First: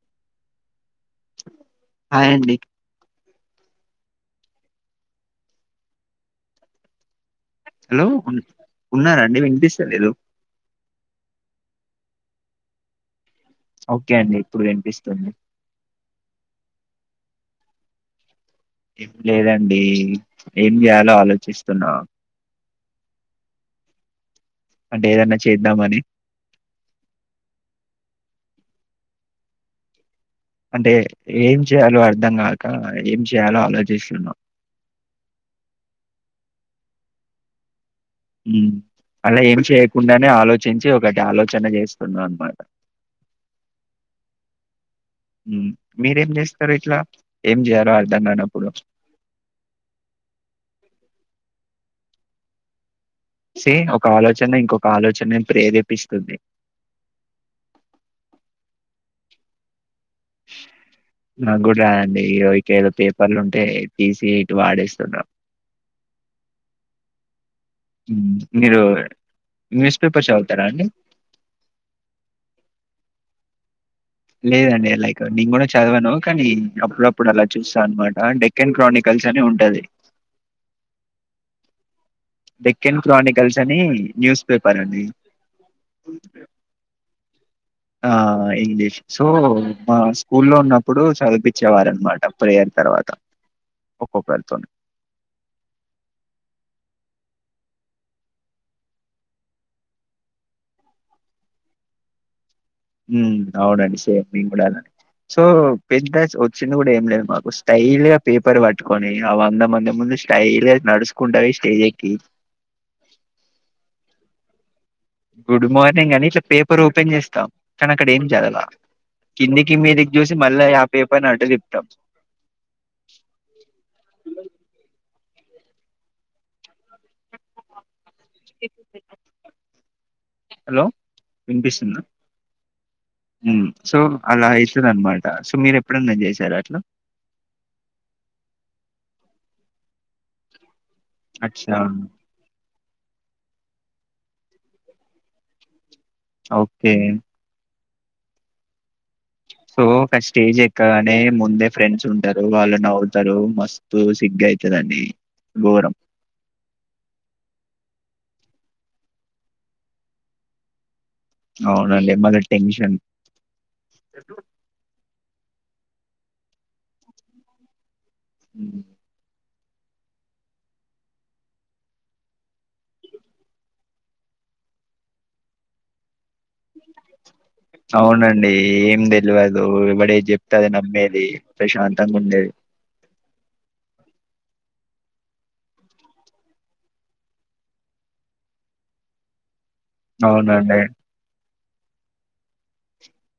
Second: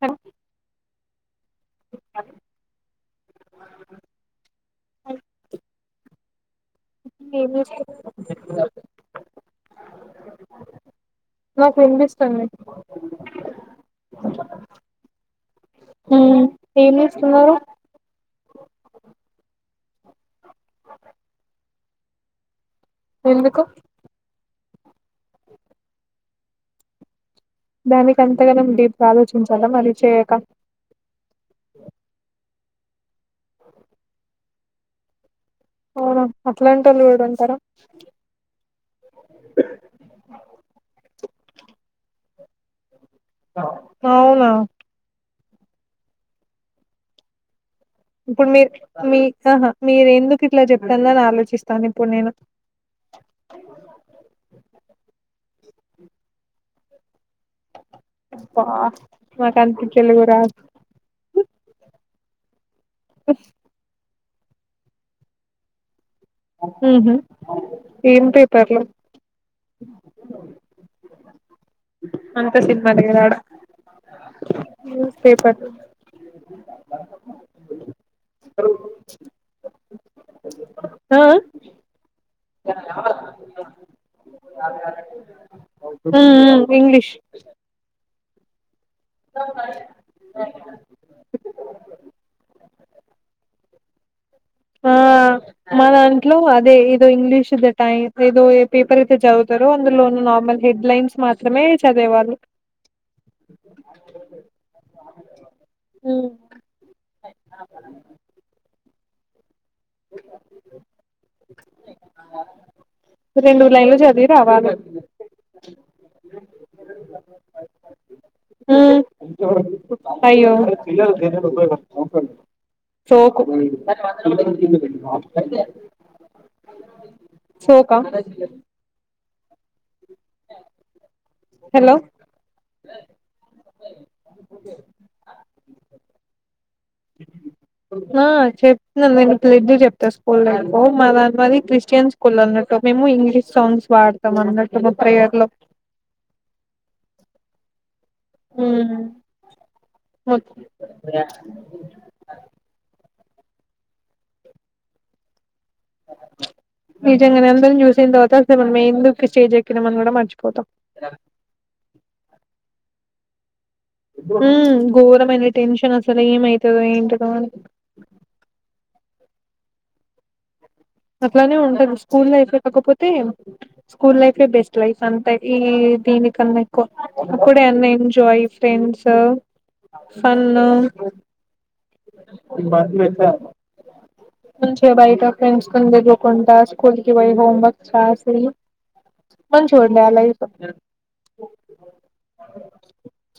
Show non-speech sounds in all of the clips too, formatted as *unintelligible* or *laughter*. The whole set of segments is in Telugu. హ హాయండి ఏం చేస్తున్నారు హలో ఉన్ ఉన్నారా అండి వినిపిస్ తెలిదు నాకు వినిపిస్తుంది ఒకే అండి ఇప్పుడు వినిపిస్తుంది హ్మ్ ఏం జేస్తున్నారు ఏం లేదండి ఏం జేయాలో ఆలోచిస్తున్నా ఎందుకు అంటె ఏదన్న చేద్దామని దానికంతగనం డీప్ గాలోచించాలా మరి చేయక అంటె ఏం చేయ్యాలో అర్థం గాక ఏం చేయ్యాలో ఆలోచిస్తున్నా అవునా అట్లాంటోళ్ళు గూడుంటరా ఉమ్ అలా ఏం చేయకుండానే ఆలో చించి ఒకటాలోచన చేస్తున్నా అనమాట ఔనా ఉమ్ మీరేం జేస్తరు ఇట్ల ఏం జేయా ఇప్పుడు మీర్ మీ ఆహా మీరెందుకు ఇట్ల చెప్తందని ఆలోచిస్తాను ఇప్పుడ్ నేను సే ఒక ఆలోచన్ని ఇంకొక ఆలోచనే ప్రేరేపిస్తుంది అబ్బా మొకానికి తెలుగు రాద్ నాగ్గూడ్ రాదండి ఇగో ఇ ఏదో పేపర్లుంటే తీస్ ఈటు వాడేస్తుండా ఉహు ఏం ఉమ్ మీరు పేపర్లు న్యూస్ పేపర్ చదువుతారా అండి అంత సినిమా లేదాడా లేదండి లైక్ నేను గూడా చదవను కానీ అప్పుడప్పుడు అలా చూస్తా అనమాట డెక్కెన్ క్రానికల్స్ అని ఉంటది అ అ డెక్కన్ క్రానికల్స్ అని న్యూస్ పేపర్ అండి ఆ ఇంగ్లీష్ ఆ ఇంగ్లీష్ సో మా స్కూల్లో ఉన్నప్పుడు చదిపించేవారన్మాట ప్రేయర్ తర్వాత ఒకక వె ఆ మా దాంట్లో అదే ఏదో ఇంగ్లీష్ ద టైమ్ ఏదో ఏ పేపర్ అయితే చదువుతారో అందులో ఉన్న నార్మల్ హెడ్లైన్స్ మాత్రమే చదివేవాళ్ళు ఉ అవునండి సేమ్ మేము కూడా అలాని సో పెద్ద వచ్చిన కూడా ఏం లేదు మాకు స్టైల్ గా పేపర్ పటి టుకొని అంద మ ఇ ముందు స్టైల్ గ నడస్కుంట పోయి ఏ రెండుూరులైంగలో చది వ గుడ్ మార్నిం నేను కాని ఇట్లా పేపర్ ఓపెన్ చేస్తాం కానీ అక్కడ ఏం చేదావా మ్మ్ అయ్యో అటు తిప్పుతాం జోకు సోకా హలో హలో వినిపిస్తుందా ఉ సో అలా అ యితదన అన్నమాట సో మీరు ఎప్పుడుందని చేశారు అట్లా ఆ చెప్తున్నాను నేను డ్ చెప్తా స్కూల్ ఓ మ అ మది అచ్చా క్రిస్టియన్ స్కూల్ అన్నట్టు మేము ఇంగ్లీష్ సాంగ్స్ వాడతాం అన్నట్టు మా ప్రేయర్ లో ఓకే ఉ సో ఒక స్టేజ్ ఎక్కగానే ముందే ఫ్రెండ్స్ ఉంటారు వాళ్ళు నవ్ ఇస్తారు మస్తు సిగగైతదని నిజంగా ఇదంతా చూసి అసలు మేము ఎందుకు స్టేజ్ ఎకినమని కూడా మర్చిపోతాం అవునండి మళ్ళ టెన్షన్ ఉ గోరమైనైన టెన్షన్ సర ఏం అయితదో ఏంటో *unintelligible* ఉ అట్లానే ఉంటది స్కూల్ లైఫ్ కాకపోతే స్కూల్ లైఫే బెస్ట్ లైఫ్ అంతే ఈ దీనికి కన్నా ఎక్కువ అన్న ఎంజాయ్ అవునండి ఏం ఫ్రెండ్స్ తెల్వదు ఫన్న ట్టాండేది నుంచి బయట ఫ్రెండ్స్ కదికిపోకుంట స్కూల్ కి పోయి హోమ్ వర్క్ చసంది మచూగుండే ఆ స అవునండి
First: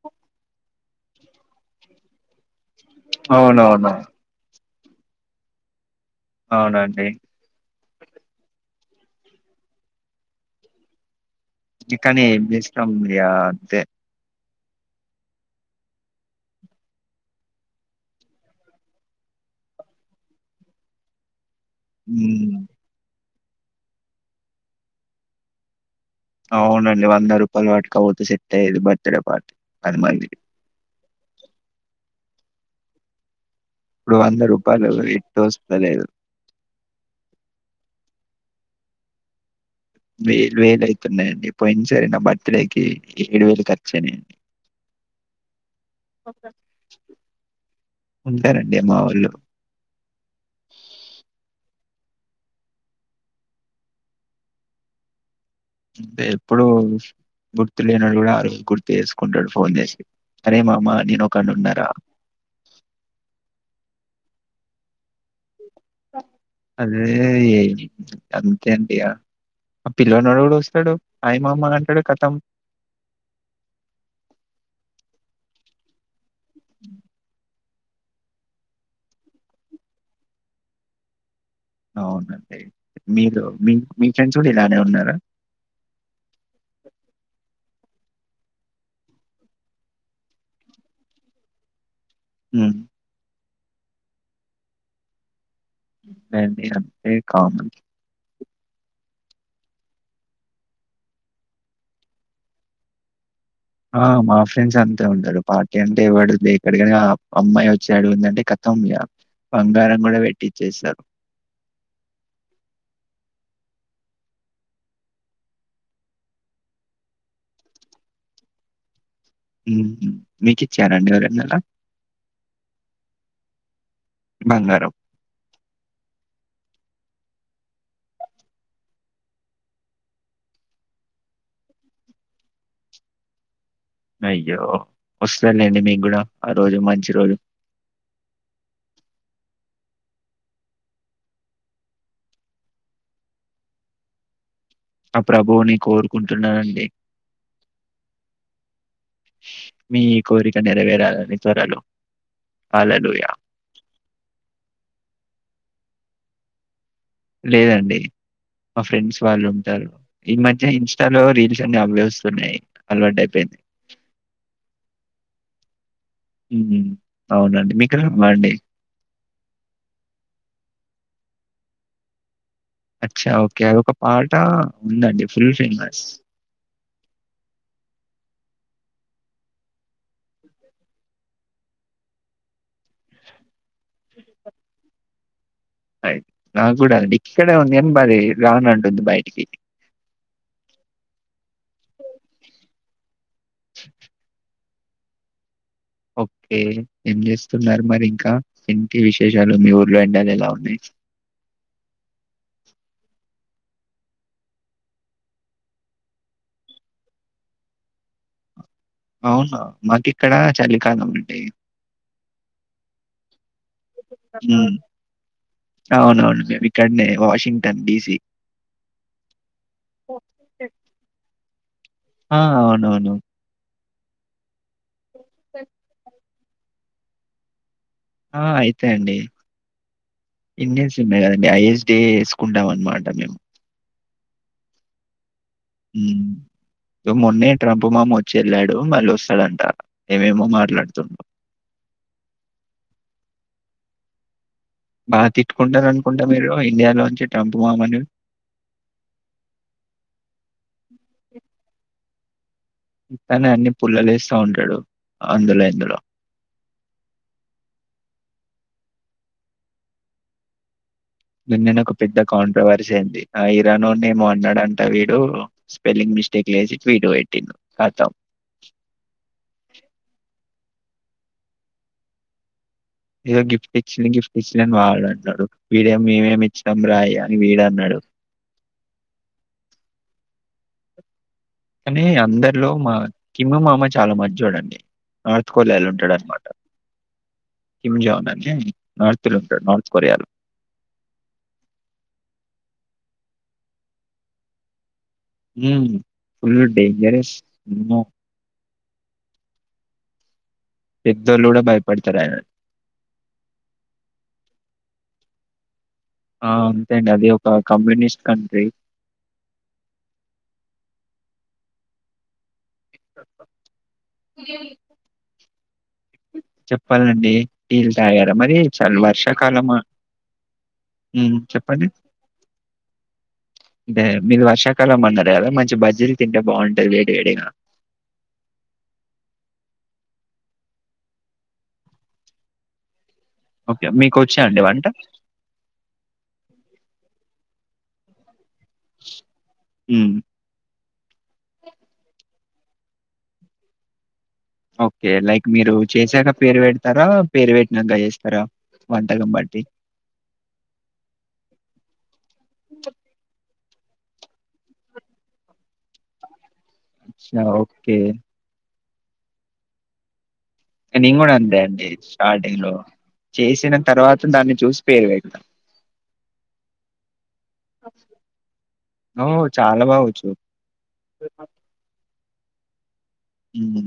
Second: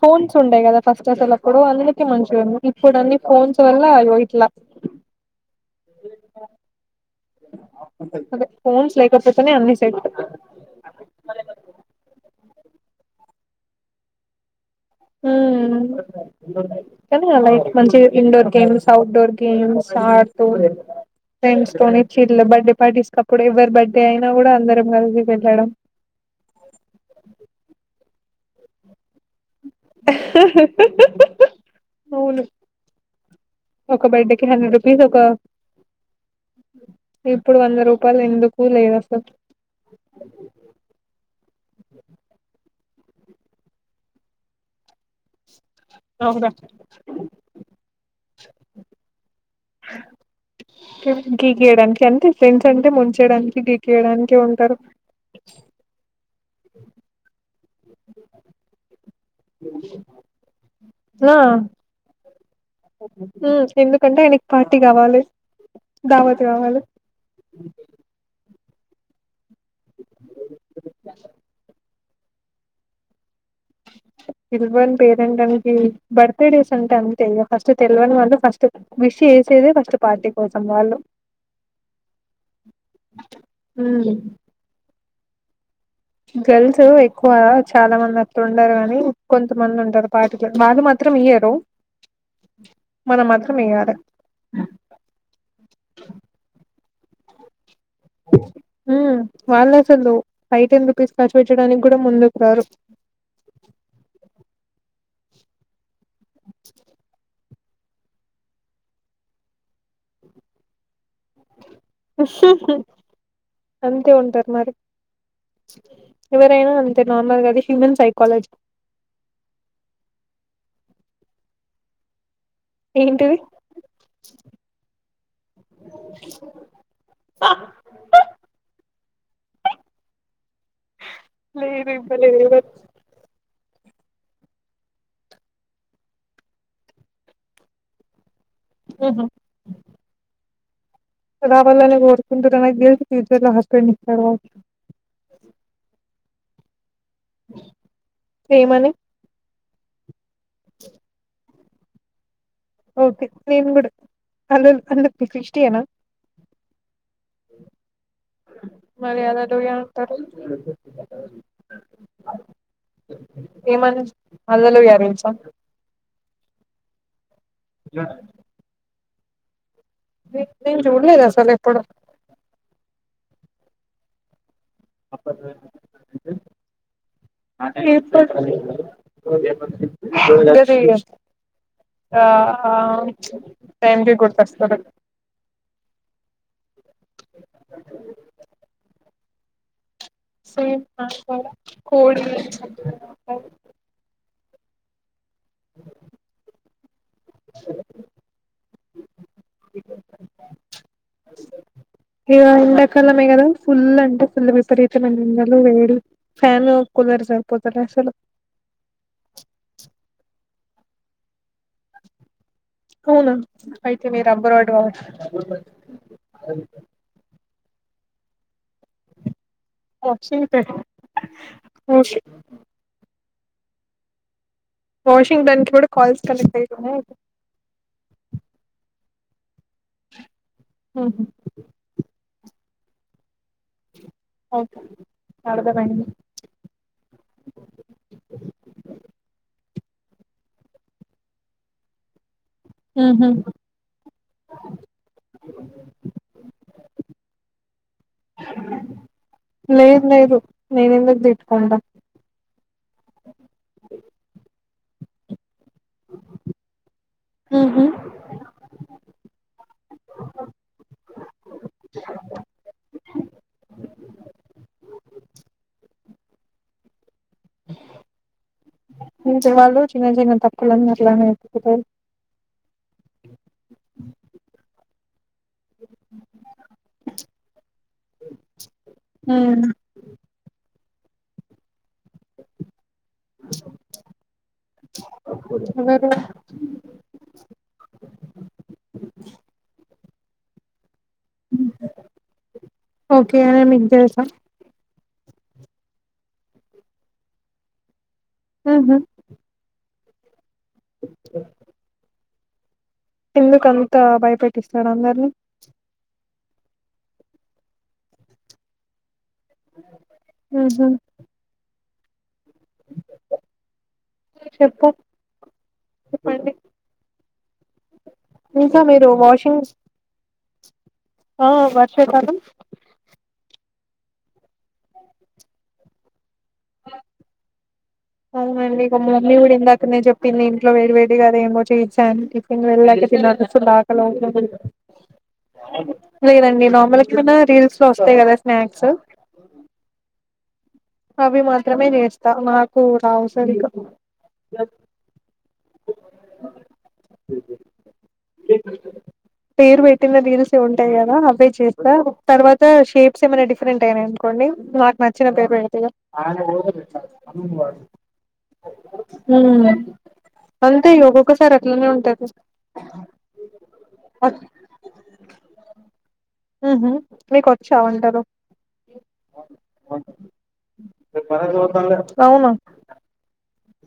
ఫోన్స్ ఉండేవి కదా ఫస్ట్ అసలు అప్పుడు అందుక మంచిగా ఇప్పుడు ఫన్స్ అవునవును వల్యోయిట్లా అవునండి అదే ఫోన్స్ లేకపోతేనే అన్ని సెట్ ఇకని ఏంచేస్తాం ఇగ అంతే ఉ క లైక్ మంచి ఇండోర్ గేమ్స్ ఔట్డోర్ గేమ్స్ ఆడుతూ ఫ్రెంస్ తోనే చిల్లీ ఉమ్ బర్త్డే పార్టీస్ ఇప్పుడు ఎవ్వరి బర్త్డే అయినా కూడా అందరం కలిసి వెళ్ళడం. అవునండి వంద రూపాయలు పట్కపో సిట్ అయేది బర్త్డే పార్టీ. అది మళ్ళీ హాహా. అవును ఒక ఇప్పుడు రూ. బడేకి హండ్రెడ్ రూపీస్ ఒక ఎట్టొస్తలేదు. ఇప్పుడు వంద రూపాయలు ఎందుకు. కూల్ ఏం వస్తాం వేలు వేలు అయితున్నాయండి పోయిన సరే నా బర్త్ డేకి ఏడు వేలు ఖర్చునాయ్ ఉంటారండి మా ఒళ్ళు యడానికి అంటే ఫ్రెండ్స్ అంటే ముంచయడానికి గికేయడానికి ఉంటారు. ఎప్పుడు గుర్తు లేనడు కూడా ఆ రోజు గుర్తు వేసు అనుకుంటాడు ఫోన్ చేసి అరే మామా నేను ఒకన్ని ఉన్నారా హ్మ్ ఎందుకంటే ఆయనకి పార్టీ కావాలి. దావత్ కావాలి అది అం అంతే అండి పిల్వనోడు వస్తాడు హాయ్ మామ అంటాడు ఖతం. తెలవని పేరెంట్కి బర్త్ డేస్ అంటే అంతే ఫస్ట్ తెలవని వాళ్ళు ఫస్ట్ విష్ వేసేదే ఫస్ట్ పార్టీ కోసం వాళ్ళు. అవునండి మీరు మీ మీ ఫ్రెండ్స్ కూడా ఇలానే ఉన్నారా. గల్స్ ఎక్కువ. చాలా మంది అక్కలు ఉండారు కానీ కొంతమంది ఉంటారు పార్టీ వాళ్ళు మాత్రం ఇయ్యరు హ్మ్. మనం మాత్రం ఇయాలి ఏండి ఏ కామన్ హ్మ్ వాళ్ళు అసలు ఫైవ్ టెన్ రూపీస్ ఖర్చు పెట్టడానికి కూడా ముందుకు రారు ఆ మా ఫ్రెండ్స్ అంతే ఉంటాడు పార్టీ అంటే ఎవడు దేకడు గాని అమ్మాయి వచ్చే అడుగుందంటే ఖతం బంగారం కూడా పెట్టి ఇచ్చేసారు. అంతే ఉంటారు మరి ఎవరైనా అంతే నార్మల్గాది హ్యూమన్ సైకాలజీ. మీకు ఇచ్చారండి ఎవరైన ఏంటిది. బంగారం. లేదు ఇవ్వలేదు. అయ్యో వస్తేలేండి మీకు కూడా ఆ రోజు మంచి రోజు. ఆహ్. రావాలనే కోరుకుంటున్న నాకు తెల్సి ఫ్యూచర్ లో హస్బెండ్ ఇస్తాడు క. ఆ ప్రభువుని కోరు. కుంటున్నానండి ఏ మనీ మీ కోరిక నరవేరాలి అని సరేలో ఓకే నేన్ కూడా హల అంత క్రిస్టియానా లేదండి మా ఫ్రెండ్స్ మరి వాళ్ళు అల్లెలుయా ఉంటారు అంటారు ఈ మధ్య ఇన్స్టాలో రీల్స్ అన్ని అవలస్తున్నాయి అలవాటు అయిపోయింది ఆ మ్మ్ అవునండి మీకుమ్మ అండి నేను చూడలేదు అసలు ఎప్పుడు అచ్చా ఓకే అది ఒక పాట ఉందండి. Full famous. ఇప్పుడు ఆ టైమ్కి గుర్తస్తాలే అయితే నా కూడా అండి ఇక్కడ వంద ఎంబది రావనాంంట ఉంది బయక్ సేమ్ కోడి ఓకే ఏం చేస్తున్నారు మరి ఇంకా ఇంటి విశేషాలు మీ ఊర్లో ఎంండాల ఎలా ఉన్నాయి ఇగ ఎండాకాలమే కదా ఫుల్ అంటే ఫుల్ విపరీతమైన ఉండలు వేడి ఫ్యాన్ కూలర్స్యిపోతారు అసలు అవునా మాకు ఇక్కడ చలికాలం అండి అవునా అయితే మీరు అబ్రాడ్ మ్మ్ కావచ్చు అవునవును మే ఇక్కడనే వాషింగ్న్ ఎబీసి ఆ! అవునవును. *unintelligible* వాషింగ్టన్ కి కూడా కాల్స్ కలె *inaudible* ఆ అయితే అండి ఇన్న సిమ్ే కదండి ఐఎస్డ వేసుకుంటామ మాటే ఓకే అర్థమైంది హ్ మొన్నే ట్రంప్ మామ వోచ్చి ఏళ్ళాడు మళ్ళీ వస్తాడంట. ఏమేమో మాట్లాడుతున్నా హ్ హు బాగా తిట్టుకుంటారు. అనుకుంటా మీరు ఇండియాలోంచి ట్రంప్ మామని లేదు లేదు నేను ఎందుకు తిట్టుకుంటా కానీ అన్ని పుల్లలేస్తా ఉంటాడు అందులో ఇందులో హ్ హు నిన్ననే ఒక పెద్ద కాంట్రవర్సీ అయింది. ఆ ఇరానొన్ని ఏమో అన్నాడంట వీడు స్పెల్లింగ్ మిస్ తిక్కలేసి ట్విట్ పెట్ వాళ్ళు చిన్న చిన్న తప్ తప్పులన్నీ *unintelligible* ఎతుకుతారు. ఏదో గిఫ్ట్ ఇచ్చి గిఫ్ట్ ఇచ్చినని వాడు అన్నడు. వీడే మేమేమి ఇచ్చినం. రాయ అని వీడు అన్నాడు. కానీ అందరిలో మా కిమ్ మామ చాలా మంచోడండి నార్త్ కొరియాలో ఎవరు ఉంటాడు. అన్నమాట కిమ్ జాన్ అని నార్త్లో ఉంటాడు. నార్త్ కొరియాలో ఓకే అయానా మీకు తెలుసా ఉ ఫుల్ డేంజరస్ కీ మ్మో హ్ హు పెద్దోళ్ళు కుడ బయ పడతరూ అయినా ఎందుకు అంతా భయపెట్టిస్తాడ అందరిని ఆ అంతే అండి అది ఒక కమ్యూనిస్ట్ కంట్రీ హ్ హు చెప్పు చెప్పండి చెప్పాలండి. టీ లు తగారా మరి ఇంకా చాల్ మీరు వాషింగ్ వర్షాకాలమా హ్మ్. ఆ చెప్పండి? వర్ష కాలం అదే మీరు వర్షాకాలం. అన్నారు గాదా మంచి బజ్జీలు తింటే బాగుంటది. వేడి వేడిగా అవునండి. ఒక మమ్మీ కూడా ఇందాకనే చెప్పింది. ఇంట్లో వేడి వేడి అదేమో చేయొచ్చా అని టిఫిన్ వెళ్ళాక తిన్నాక *unintelligible* ఓకే. మీకొచ్చా ఆకలవుతుంది. అండి వంట? లేదండి మా అమ్మలకి ఎప్పుడన్న రీల్స్ లో ఓస్తయి. గాదా స్నాక్స్ హ్మ్. అవి మాత్రమే చేస్తా నాకు రావ్ సర్ ఇంకా ఓకే లైక్ మీరు చేసాక పేరు పెడతారా పేరు పెట్టినంక చేస్తారా వంటకం బట్టి పేరు పెట్టిన రీల్స్ ఉంటాయి కదా అవే ప్రింట్ట్ అయినాయి అనుకొండి నాకు నచ్చిన పేర్ పెడు అ ఓకే హ్ నేను కూడా అంతే అండి స్టార్టింగ్ లో చేసిన తర్వాత దాన్ని చూసి పేరుపేడ్తా హ్మ్ హు మీకు వచ్చా వంటలు ఓహ్! చాలా బా వచ్చు. అవునా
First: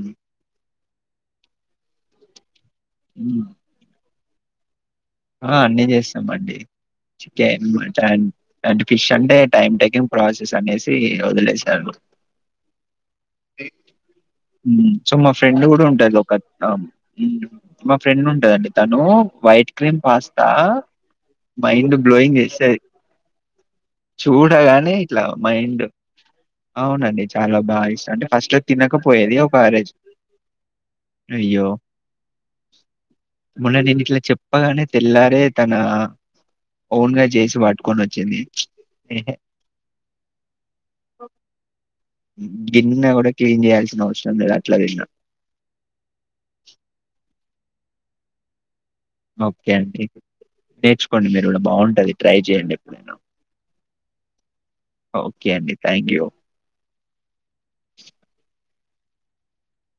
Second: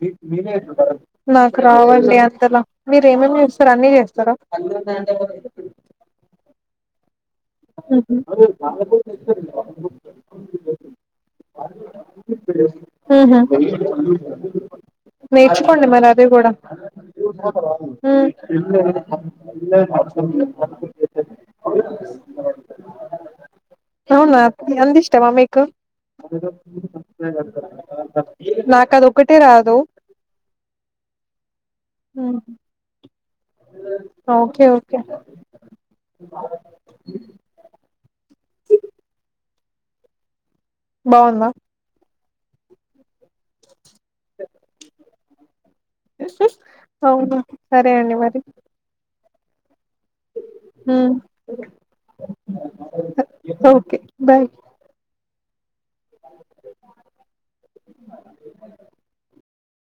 మీ మీరే ఎట్లుంటరు నాకు రావండి అంతలా మీరు ఎం ఎం హ్మ్. చేస్తారు అన్ని చేస్తారా అన్ని ఉన్నాయ్ ఆ అన్నీ చేస్తామండి చికెన్ ఉహు మటన్ ఫిష్ అంటే టైం టేకింగ్ ప్రాసెస్ అనేసి వదిలేసాను ఉహు హ్మ్ సో మా ఫ్రెండ్ కూడా నేర్చుకోండి మరి ఉంటది అది ఒక కూడా మా ఉమ్ ఫ్రెండ్ ఉంటదండి తను white cream pasta mind blowing అవునా చూడగానే అంత ఇట్లా ఇష్టమా మీకు మైండ్ అవునండి చాలా బాగా ఇష్ట అంటే ఫస్ట్ లో నాకు అది ఒకటే తినకపోయేది ఒక ఆ రాదు రేజ్ అయ్యో మొన్న నేనిట్ల చప్ ఓకే తప్పగానే ఓకే తెల్లారే తన ఓన్ గా చేసి పట్టుకొని వచ్చింది ఎహె బాగుందా గిన్నె కూడా క్లీన్ చెయ్యాల్సి అవసరం లేదు అట్లా తిన్న అవును సరే అండి మరి ఓకే ఓకే అండి ఉమ్ నేర్చుకోండి మీరు కూడా బాగుంటది ట్రై చెయండి ఎప్పుడైనా ఓకే బాయ్ ఓకే ఓకే అండి థ్యాంక్ యూ. *inaudible*